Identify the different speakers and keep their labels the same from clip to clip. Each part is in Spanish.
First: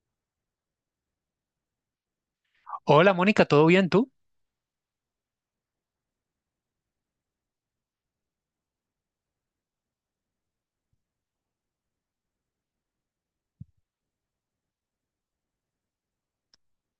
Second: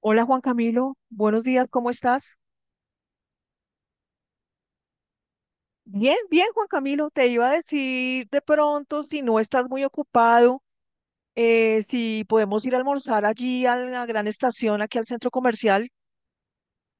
Speaker 1: Hola Juan Camilo, buenos días, ¿cómo estás?
Speaker 2: Hola Mónica, ¿todo bien tú?
Speaker 1: Bien, bien Juan Camilo, te iba a decir de pronto si no estás muy ocupado, si podemos ir a almorzar allí a la Gran Estación, aquí al centro comercial.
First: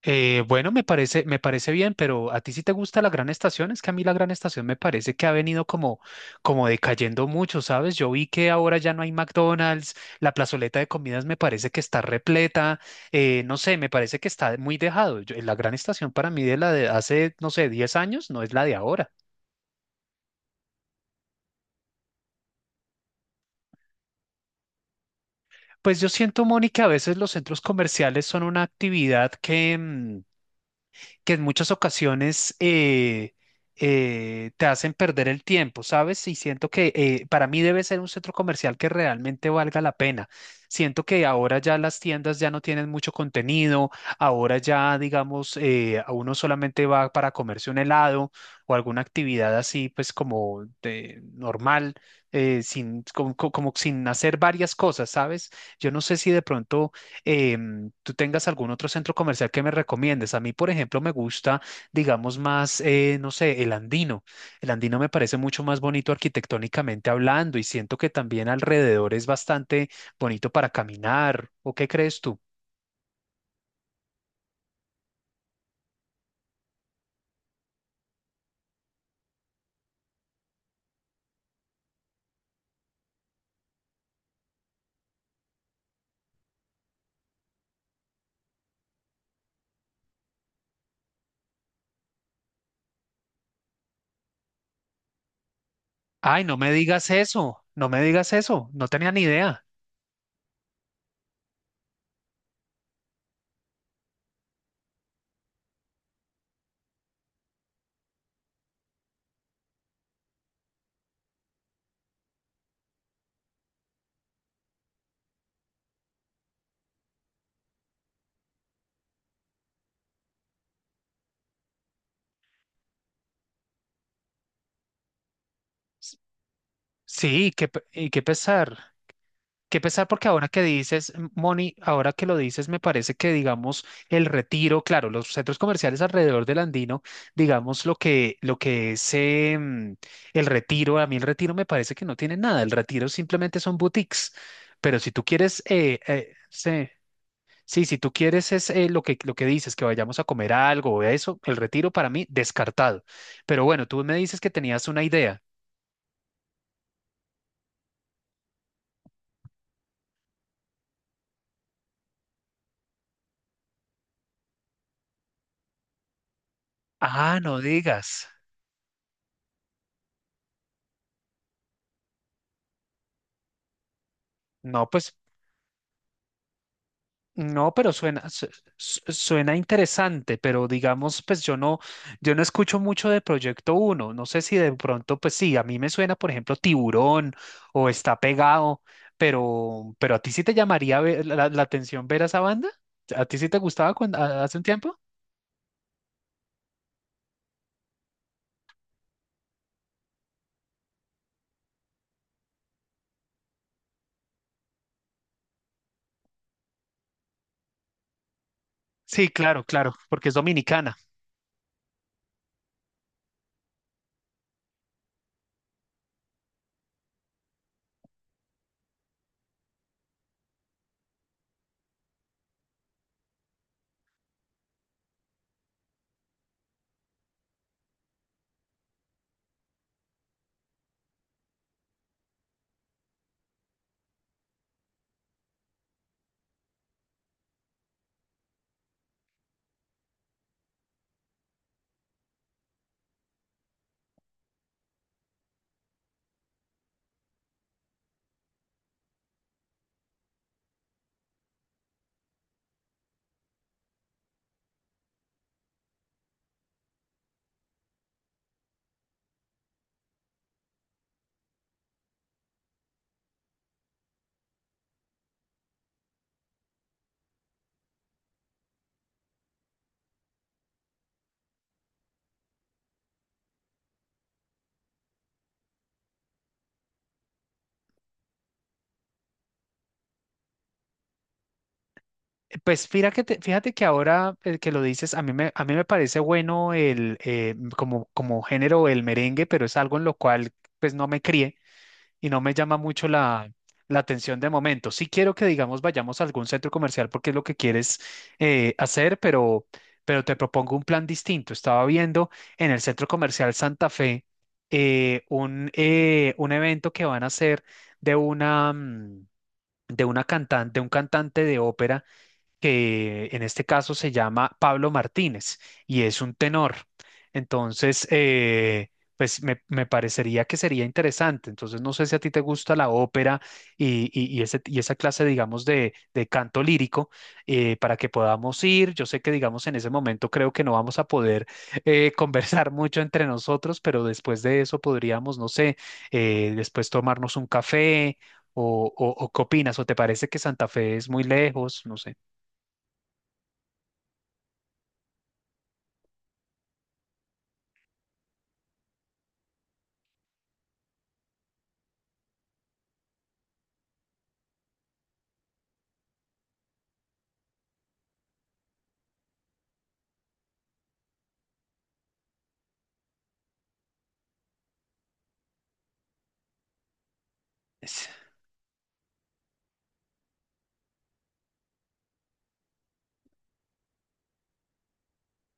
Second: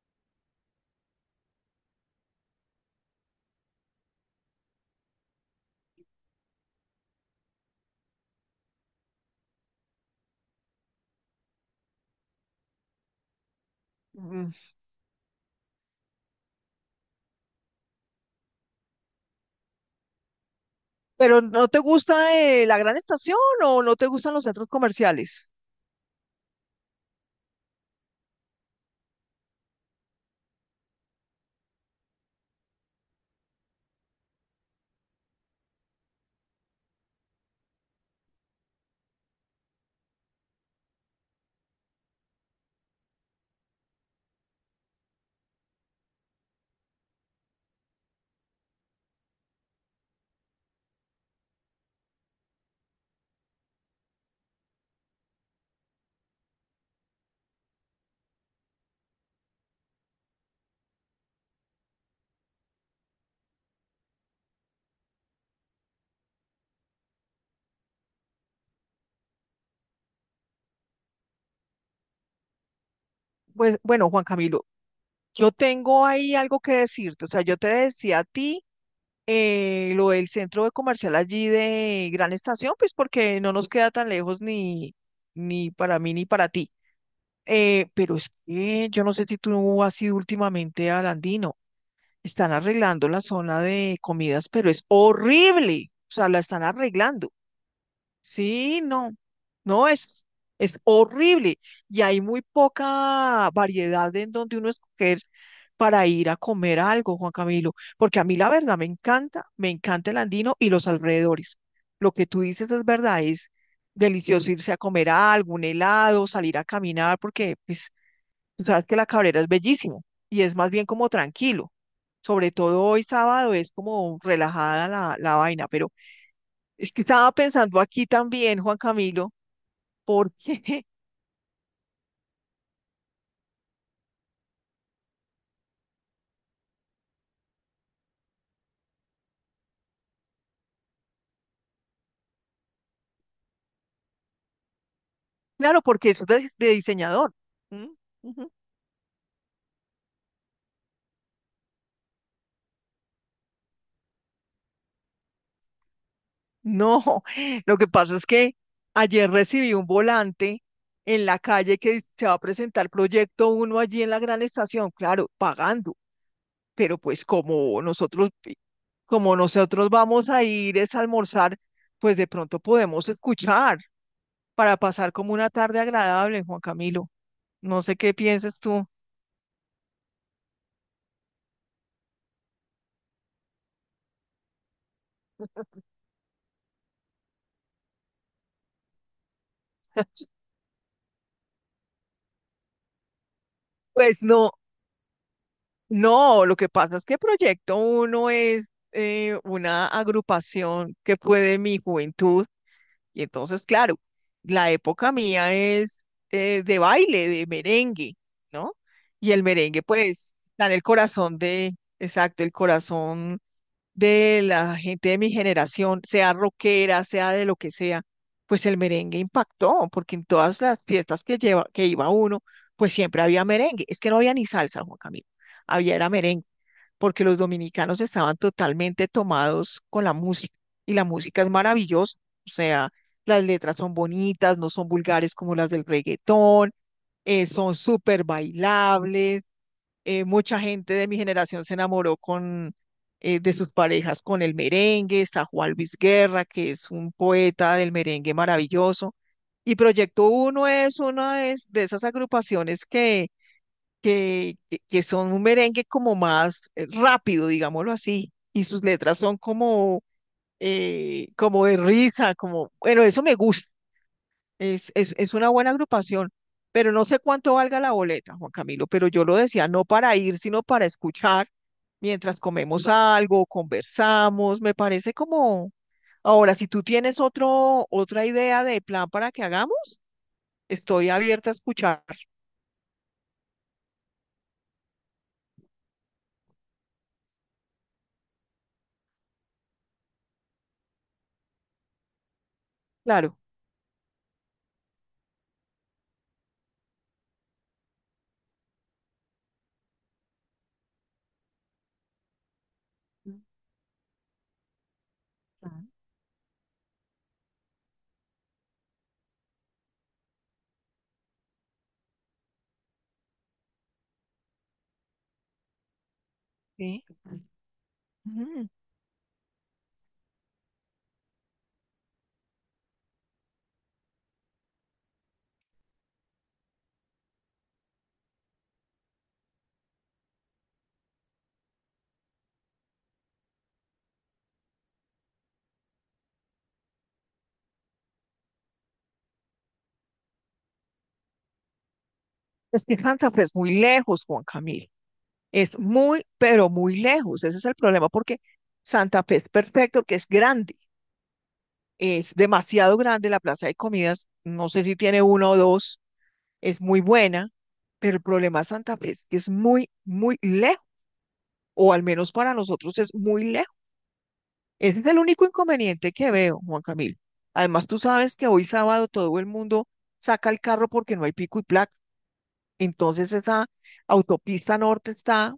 Speaker 2: Bueno, me parece bien, pero ¿a ti sí te gusta la Gran Estación? Es que a mí la Gran Estación me parece que ha venido como, como decayendo mucho, ¿sabes? Yo vi que ahora ya no hay McDonald's, la plazoleta de comidas me parece que está repleta, no sé, me parece que
Speaker 1: Mm,
Speaker 2: está muy dejado. La Gran Estación para mí de la de hace, no sé, 10 años no es la de ahora.
Speaker 1: pero ¿no te gusta la Gran Estación o no te gustan los centros comerciales?
Speaker 2: Pues yo siento, Mónica, a veces los centros comerciales son una actividad que, que en muchas ocasiones te hacen perder el tiempo, ¿sabes? Y siento que para mí debe ser un centro comercial que realmente valga la pena. Siento que ahora ya las tiendas ya no tienen mucho contenido, ahora ya, digamos, a uno solamente va para comerse un helado o alguna actividad así, pues como de, normal, sin, como, como sin hacer varias cosas, ¿sabes? Yo no sé si de pronto tú tengas algún otro centro comercial que me recomiendes. A mí, por ejemplo, me gusta, digamos, más, no sé, el Andino. El Andino me parece mucho más bonito arquitectónicamente hablando y siento que también alrededor es bastante bonito para caminar. ¿O qué crees tú?
Speaker 1: Pues bueno, Juan Camilo, yo tengo ahí algo que decirte. O sea, yo te decía a ti lo del centro de comercial allí de Gran Estación, pues porque no nos queda tan lejos, ni para mí ni para ti. Pero es que yo no sé si tú has ido últimamente al Andino. Están arreglando la zona de comidas, pero es horrible. O sea, la
Speaker 2: Ay, no
Speaker 1: están
Speaker 2: me digas
Speaker 1: arreglando.
Speaker 2: eso, no me digas eso,
Speaker 1: Sí,
Speaker 2: no
Speaker 1: no.
Speaker 2: tenía ni idea.
Speaker 1: No, es horrible. Y hay muy poca variedad en donde uno escoger para ir a comer algo, Juan Camilo. Porque a mí la verdad me encanta el Andino y los alrededores. Lo que tú dices es verdad, es delicioso irse a comer algo, un helado, salir a caminar, porque pues tú sabes que la Cabrera es bellísimo y es más bien como tranquilo. Sobre todo hoy sábado es como relajada la vaina, pero
Speaker 2: S-
Speaker 1: es que estaba
Speaker 2: Sí,
Speaker 1: pensando aquí
Speaker 2: y qué
Speaker 1: también,
Speaker 2: pesar.
Speaker 1: Juan Camilo,
Speaker 2: Qué pesar porque ahora que
Speaker 1: porque...
Speaker 2: dices, Moni, ahora que lo dices, me parece que, digamos, el retiro, claro, los centros comerciales alrededor del Andino, digamos, lo que es el retiro, a mí el retiro me parece que no tiene nada, el retiro simplemente son boutiques, pero si tú quieres,
Speaker 1: claro, porque eso es de
Speaker 2: sí,
Speaker 1: diseñador.
Speaker 2: sí,
Speaker 1: ¿M?
Speaker 2: si tú quieres
Speaker 1: Ujú.
Speaker 2: es lo que dices, que vayamos a comer algo o eso, el retiro para mí, descartado. Pero bueno, tú me dices que tenías una idea.
Speaker 1: No, lo que pasa es que ayer recibí un volante en la calle que dice, se va a presentar Proyecto Uno allí en la Gran Estación, claro, pagando. Pero pues
Speaker 2: Ah, no
Speaker 1: como
Speaker 2: digas.
Speaker 1: nosotros, como nosotros vamos a ir es a almorzar, pues de pronto podemos escuchar para
Speaker 2: No,
Speaker 1: pasar
Speaker 2: pues
Speaker 1: como una tarde agradable, Juan Camilo.
Speaker 2: no,
Speaker 1: No
Speaker 2: pero
Speaker 1: sé qué
Speaker 2: suena,
Speaker 1: piensas tú.
Speaker 2: suena interesante, pero digamos, pues yo no, yo no escucho mucho de Proyecto Uno. No sé si de pronto, pues sí, a mí me suena, por ejemplo, Tiburón o Está Pegado, pero a ti sí te llamaría la, la atención ver a esa banda. ¿A ti sí te gustaba cuando,
Speaker 1: Pues no,
Speaker 2: hace un tiempo?
Speaker 1: no, lo que pasa es que Proyecto Uno es una agrupación que fue de mi juventud, y entonces, claro, la época mía es de baile, de merengue, ¿no?
Speaker 2: Sí,
Speaker 1: Y el
Speaker 2: claro,
Speaker 1: merengue,
Speaker 2: claro, porque
Speaker 1: pues,
Speaker 2: es
Speaker 1: está en el
Speaker 2: dominicana.
Speaker 1: corazón de, exacto, el corazón de la gente de mi generación, sea rockera, sea de lo que sea, pues el merengue impactó, porque en todas las fiestas que iba uno, pues siempre había merengue. Es que no había ni salsa, Juan Camilo, había era merengue, porque los dominicanos estaban totalmente tomados con la música y la música es maravillosa. O sea, las letras son bonitas, no son vulgares como las del reggaetón, son súper bailables, mucha gente de mi generación se enamoró de sus parejas con el merengue. Está Juan Luis Guerra, que es un poeta del merengue maravilloso. Y Proyecto Uno es una de esas agrupaciones que son un merengue como más rápido, digámoslo así, y sus letras son como de risa, como, bueno, eso me gusta. Es una buena agrupación, pero no sé cuánto valga la boleta, Juan Camilo, pero yo lo decía, no para ir, sino para escuchar mientras comemos algo, conversamos. Me parece como... Ahora, si tú tienes otra idea de plan para que hagamos, estoy abierta a escuchar,
Speaker 2: Pues fíjate, fíjate que ahora que lo dices, a mí me parece bueno el, como, como género el merengue, pero es algo en lo cual pues no me crié, y no me llama mucho
Speaker 1: claro.
Speaker 2: la, la atención de momento. Sí quiero que, digamos, vayamos a algún centro comercial porque es lo que quieres hacer, pero te propongo un plan distinto. Estaba viendo en el centro comercial Santa Fe
Speaker 1: Claro.
Speaker 2: un evento que van a hacer de una... mm, de una cantante, de un cantante de ópera que en este caso se llama Pablo Martínez y es un tenor.
Speaker 1: Sí.
Speaker 2: Entonces,
Speaker 1: Ujú.
Speaker 2: pues me parecería que sería interesante. Entonces, no sé si a ti te gusta la ópera y, y ese- y esa clase, digamos, de canto lírico para que podamos ir. Yo sé que, digamos, en ese momento creo que no vamos a poder conversar mucho entre nosotros, pero después de eso podríamos, no sé, después tomarnos un café. ¿O qué opinas? ¿O te parece que Santa Fe es muy lejos? No sé.
Speaker 1: Es que Santa Fe es muy lejos, Juan Camilo. Es muy, pero muy lejos. Ese es el problema, porque Santa Fe es perfecto, que es grande. Es demasiado grande la plaza de comidas, no sé si tiene uno o dos, es muy buena, pero el problema de Santa Fe es que es muy, muy lejos, o al menos para nosotros es muy lejos. Ese es el único inconveniente que veo, Juan Camilo. Además, tú
Speaker 2: Es-
Speaker 1: sabes que hoy sábado todo el mundo saca el carro porque no hay pico y placa. Entonces esa autopista norte está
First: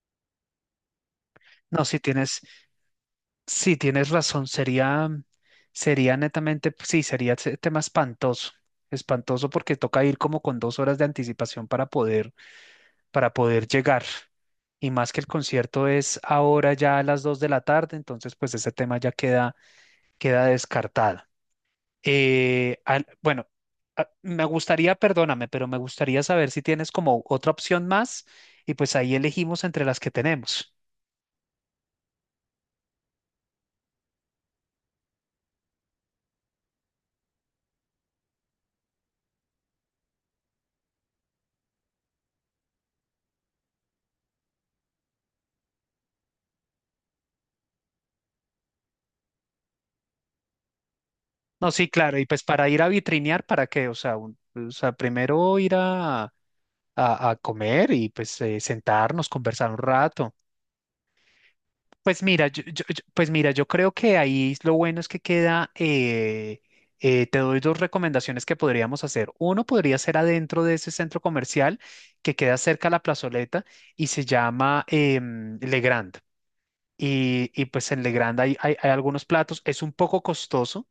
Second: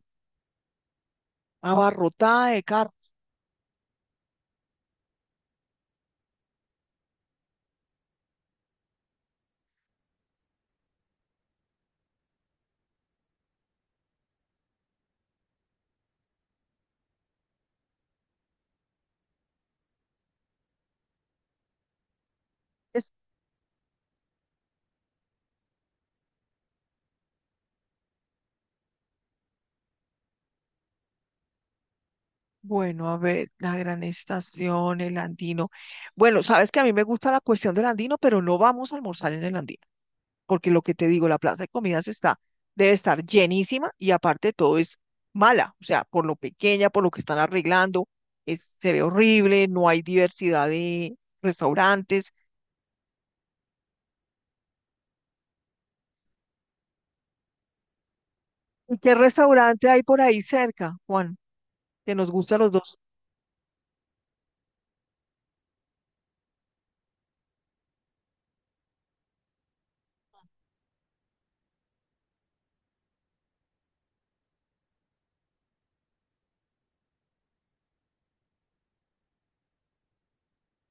Speaker 2: No, si tienes,
Speaker 1: abarrotada de carros.
Speaker 2: si tienes razón, sería, sería netamente, pues, sí, sería ese tema espantoso, espantoso porque toca ir como con 2 horas de anticipación para poder llegar. Y más que el concierto es ahora ya a las 2 de la tarde, entonces pues ese tema ya queda, queda descartado. Eh, al- bueno, me gustaría, perdóname, pero me gustaría saber si tienes como otra opción más y pues ahí elegimos entre las que tenemos.
Speaker 1: Bueno, a ver, la Gran Estación, el Andino. Bueno, sabes que a mí me gusta la cuestión del Andino, pero no vamos a almorzar en el Andino, porque lo que te digo, la plaza de comidas está, debe estar llenísima y aparte de todo es mala. O sea, por lo pequeña, por lo que están arreglando, es, se ve horrible, no hay diversidad de
Speaker 2: No, sí, claro, y
Speaker 1: restaurantes.
Speaker 2: pues para ir a vitrinear, ¿para qué? O sea, o sea, primero ir a, a comer y pues
Speaker 1: ¿Y qué
Speaker 2: sentarnos, conversar un
Speaker 1: restaurante hay por
Speaker 2: rato.
Speaker 1: ahí cerca, Juan, que
Speaker 2: Pues
Speaker 1: nos
Speaker 2: mira,
Speaker 1: gusta a los dos?
Speaker 2: pues mira, yo creo que ahí lo bueno es que queda, te doy dos recomendaciones que podríamos hacer. Uno podría ser adentro de ese centro comercial que queda cerca a la plazoleta y se llama Le Grand. Y pues en Le Grand hay, hay algunos platos, es un poco costoso,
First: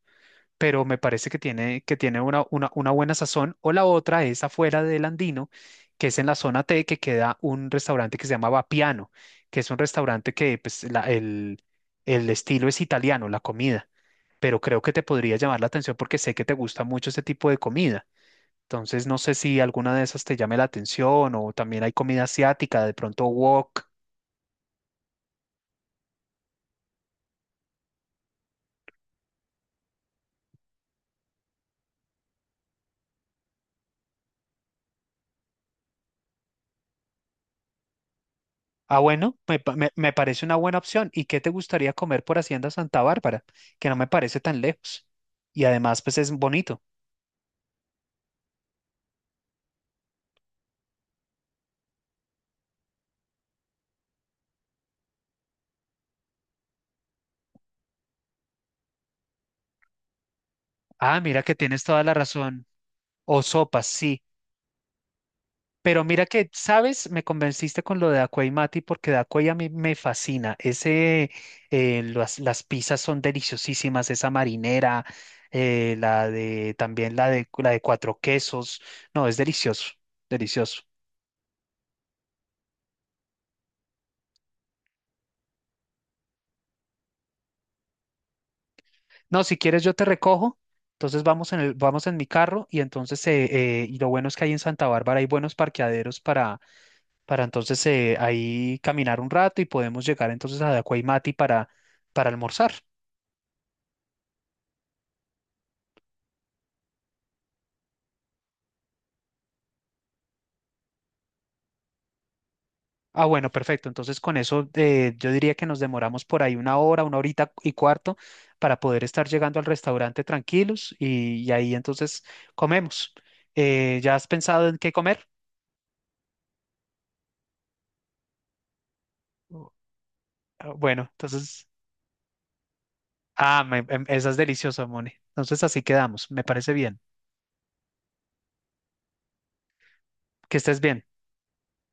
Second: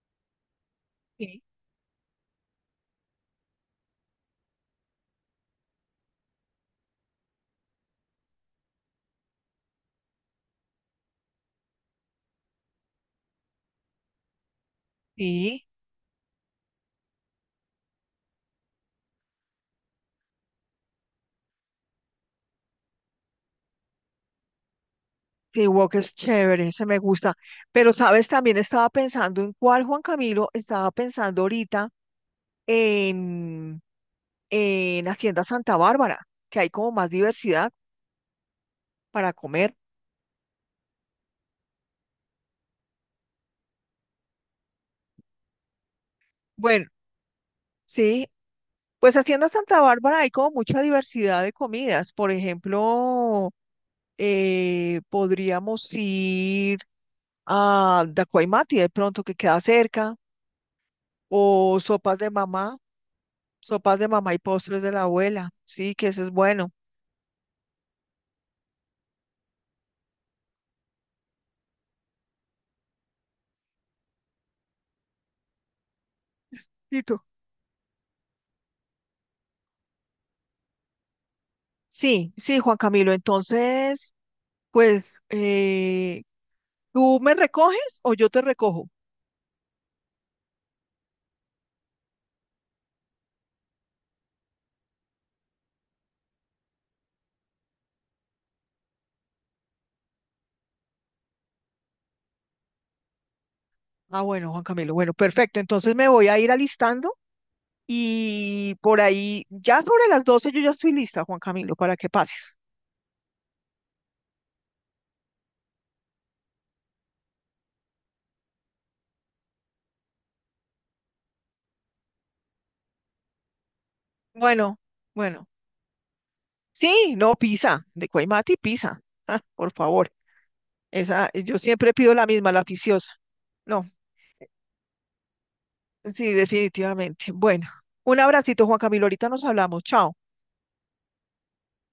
Speaker 2: pero me parece
Speaker 1: Sí.
Speaker 2: que tiene una buena sazón. O la otra es afuera del Andino, que es en la zona T, que queda un restaurante que se llama Vapiano, que es un restaurante que pues, el estilo es italiano, la comida, pero creo que te podría llamar
Speaker 1: Sí.
Speaker 2: la atención porque sé que te gusta mucho ese tipo de comida. Entonces, no sé si alguna de esas te llame la atención o también hay comida asiática, de pronto wok.
Speaker 1: Que Walk es chévere, ese me gusta. Pero ¿sabes? También estaba pensando en cuál Juan Camilo estaba pensando ahorita en, Hacienda Santa Bárbara, que hay como más diversidad
Speaker 2: Ah,
Speaker 1: para
Speaker 2: bueno,
Speaker 1: comer.
Speaker 2: me parece una buena opción. ¿Y qué te gustaría comer por Hacienda Santa Bárbara? Que no me parece tan lejos. Y además, pues es bonito.
Speaker 1: Bueno, sí, pues Hacienda Santa Bárbara hay como mucha diversidad de comidas. Por ejemplo, podríamos ir a Dacuaymati de pronto, que queda cerca,
Speaker 2: Ah, mira que
Speaker 1: o
Speaker 2: tienes toda la razón. O sopas,
Speaker 1: sopas de
Speaker 2: sí.
Speaker 1: mamá y postres de la abuela. Sí,
Speaker 2: Pero
Speaker 1: que ese
Speaker 2: mira
Speaker 1: es
Speaker 2: que,
Speaker 1: bueno.
Speaker 2: ¿sabes? Me convenciste con lo de Acuey Mati porque de Acuey a mí me fascina. Ese, las pizzas son deliciosísimas, esa marinera, la de, también
Speaker 1: Listo.
Speaker 2: la de cuatro quesos. No, es delicioso, delicioso.
Speaker 1: Sí, sí, Juan Camilo. Entonces, pues, ¿tú me recoges o yo te recojo?
Speaker 2: No, si quieres yo te recojo, entonces vamos en el, vamos en mi carro y entonces y lo bueno es que ahí en Santa Bárbara hay buenos parqueaderos para entonces ahí caminar un rato y podemos llegar entonces a Dacuaymati para almorzar.
Speaker 1: Ah, bueno, Juan Camilo. Bueno, perfecto. Entonces me voy a ir alistando y por ahí, ya sobre las 12:00 yo ya estoy lista, Juan Camilo, para que pases.
Speaker 2: Ah, bueno, perfecto. Entonces con eso yo diría que nos demoramos por ahí una hora, una horita y cuarto para poder estar llegando al restaurante tranquilos y ahí entonces comemos. ¿Ya has pensado en
Speaker 1: Bueno,
Speaker 2: qué comer?
Speaker 1: bueno. Sí, no, pizza. De Cuaymati, pizza. Ah,
Speaker 2: Bu-
Speaker 1: por favor.
Speaker 2: Bueno,
Speaker 1: Esa, yo
Speaker 2: entonces...
Speaker 1: siempre pido la misma, la oficiosa.
Speaker 2: Ah,
Speaker 1: No,
Speaker 2: esa es deliciosa, Moni. Entonces así quedamos.
Speaker 1: sí,
Speaker 2: Me parece bien.
Speaker 1: definitivamente. Bueno, un abracito, Juan Camilo. Ahorita nos hablamos. Chao.
Speaker 2: Que estés bien.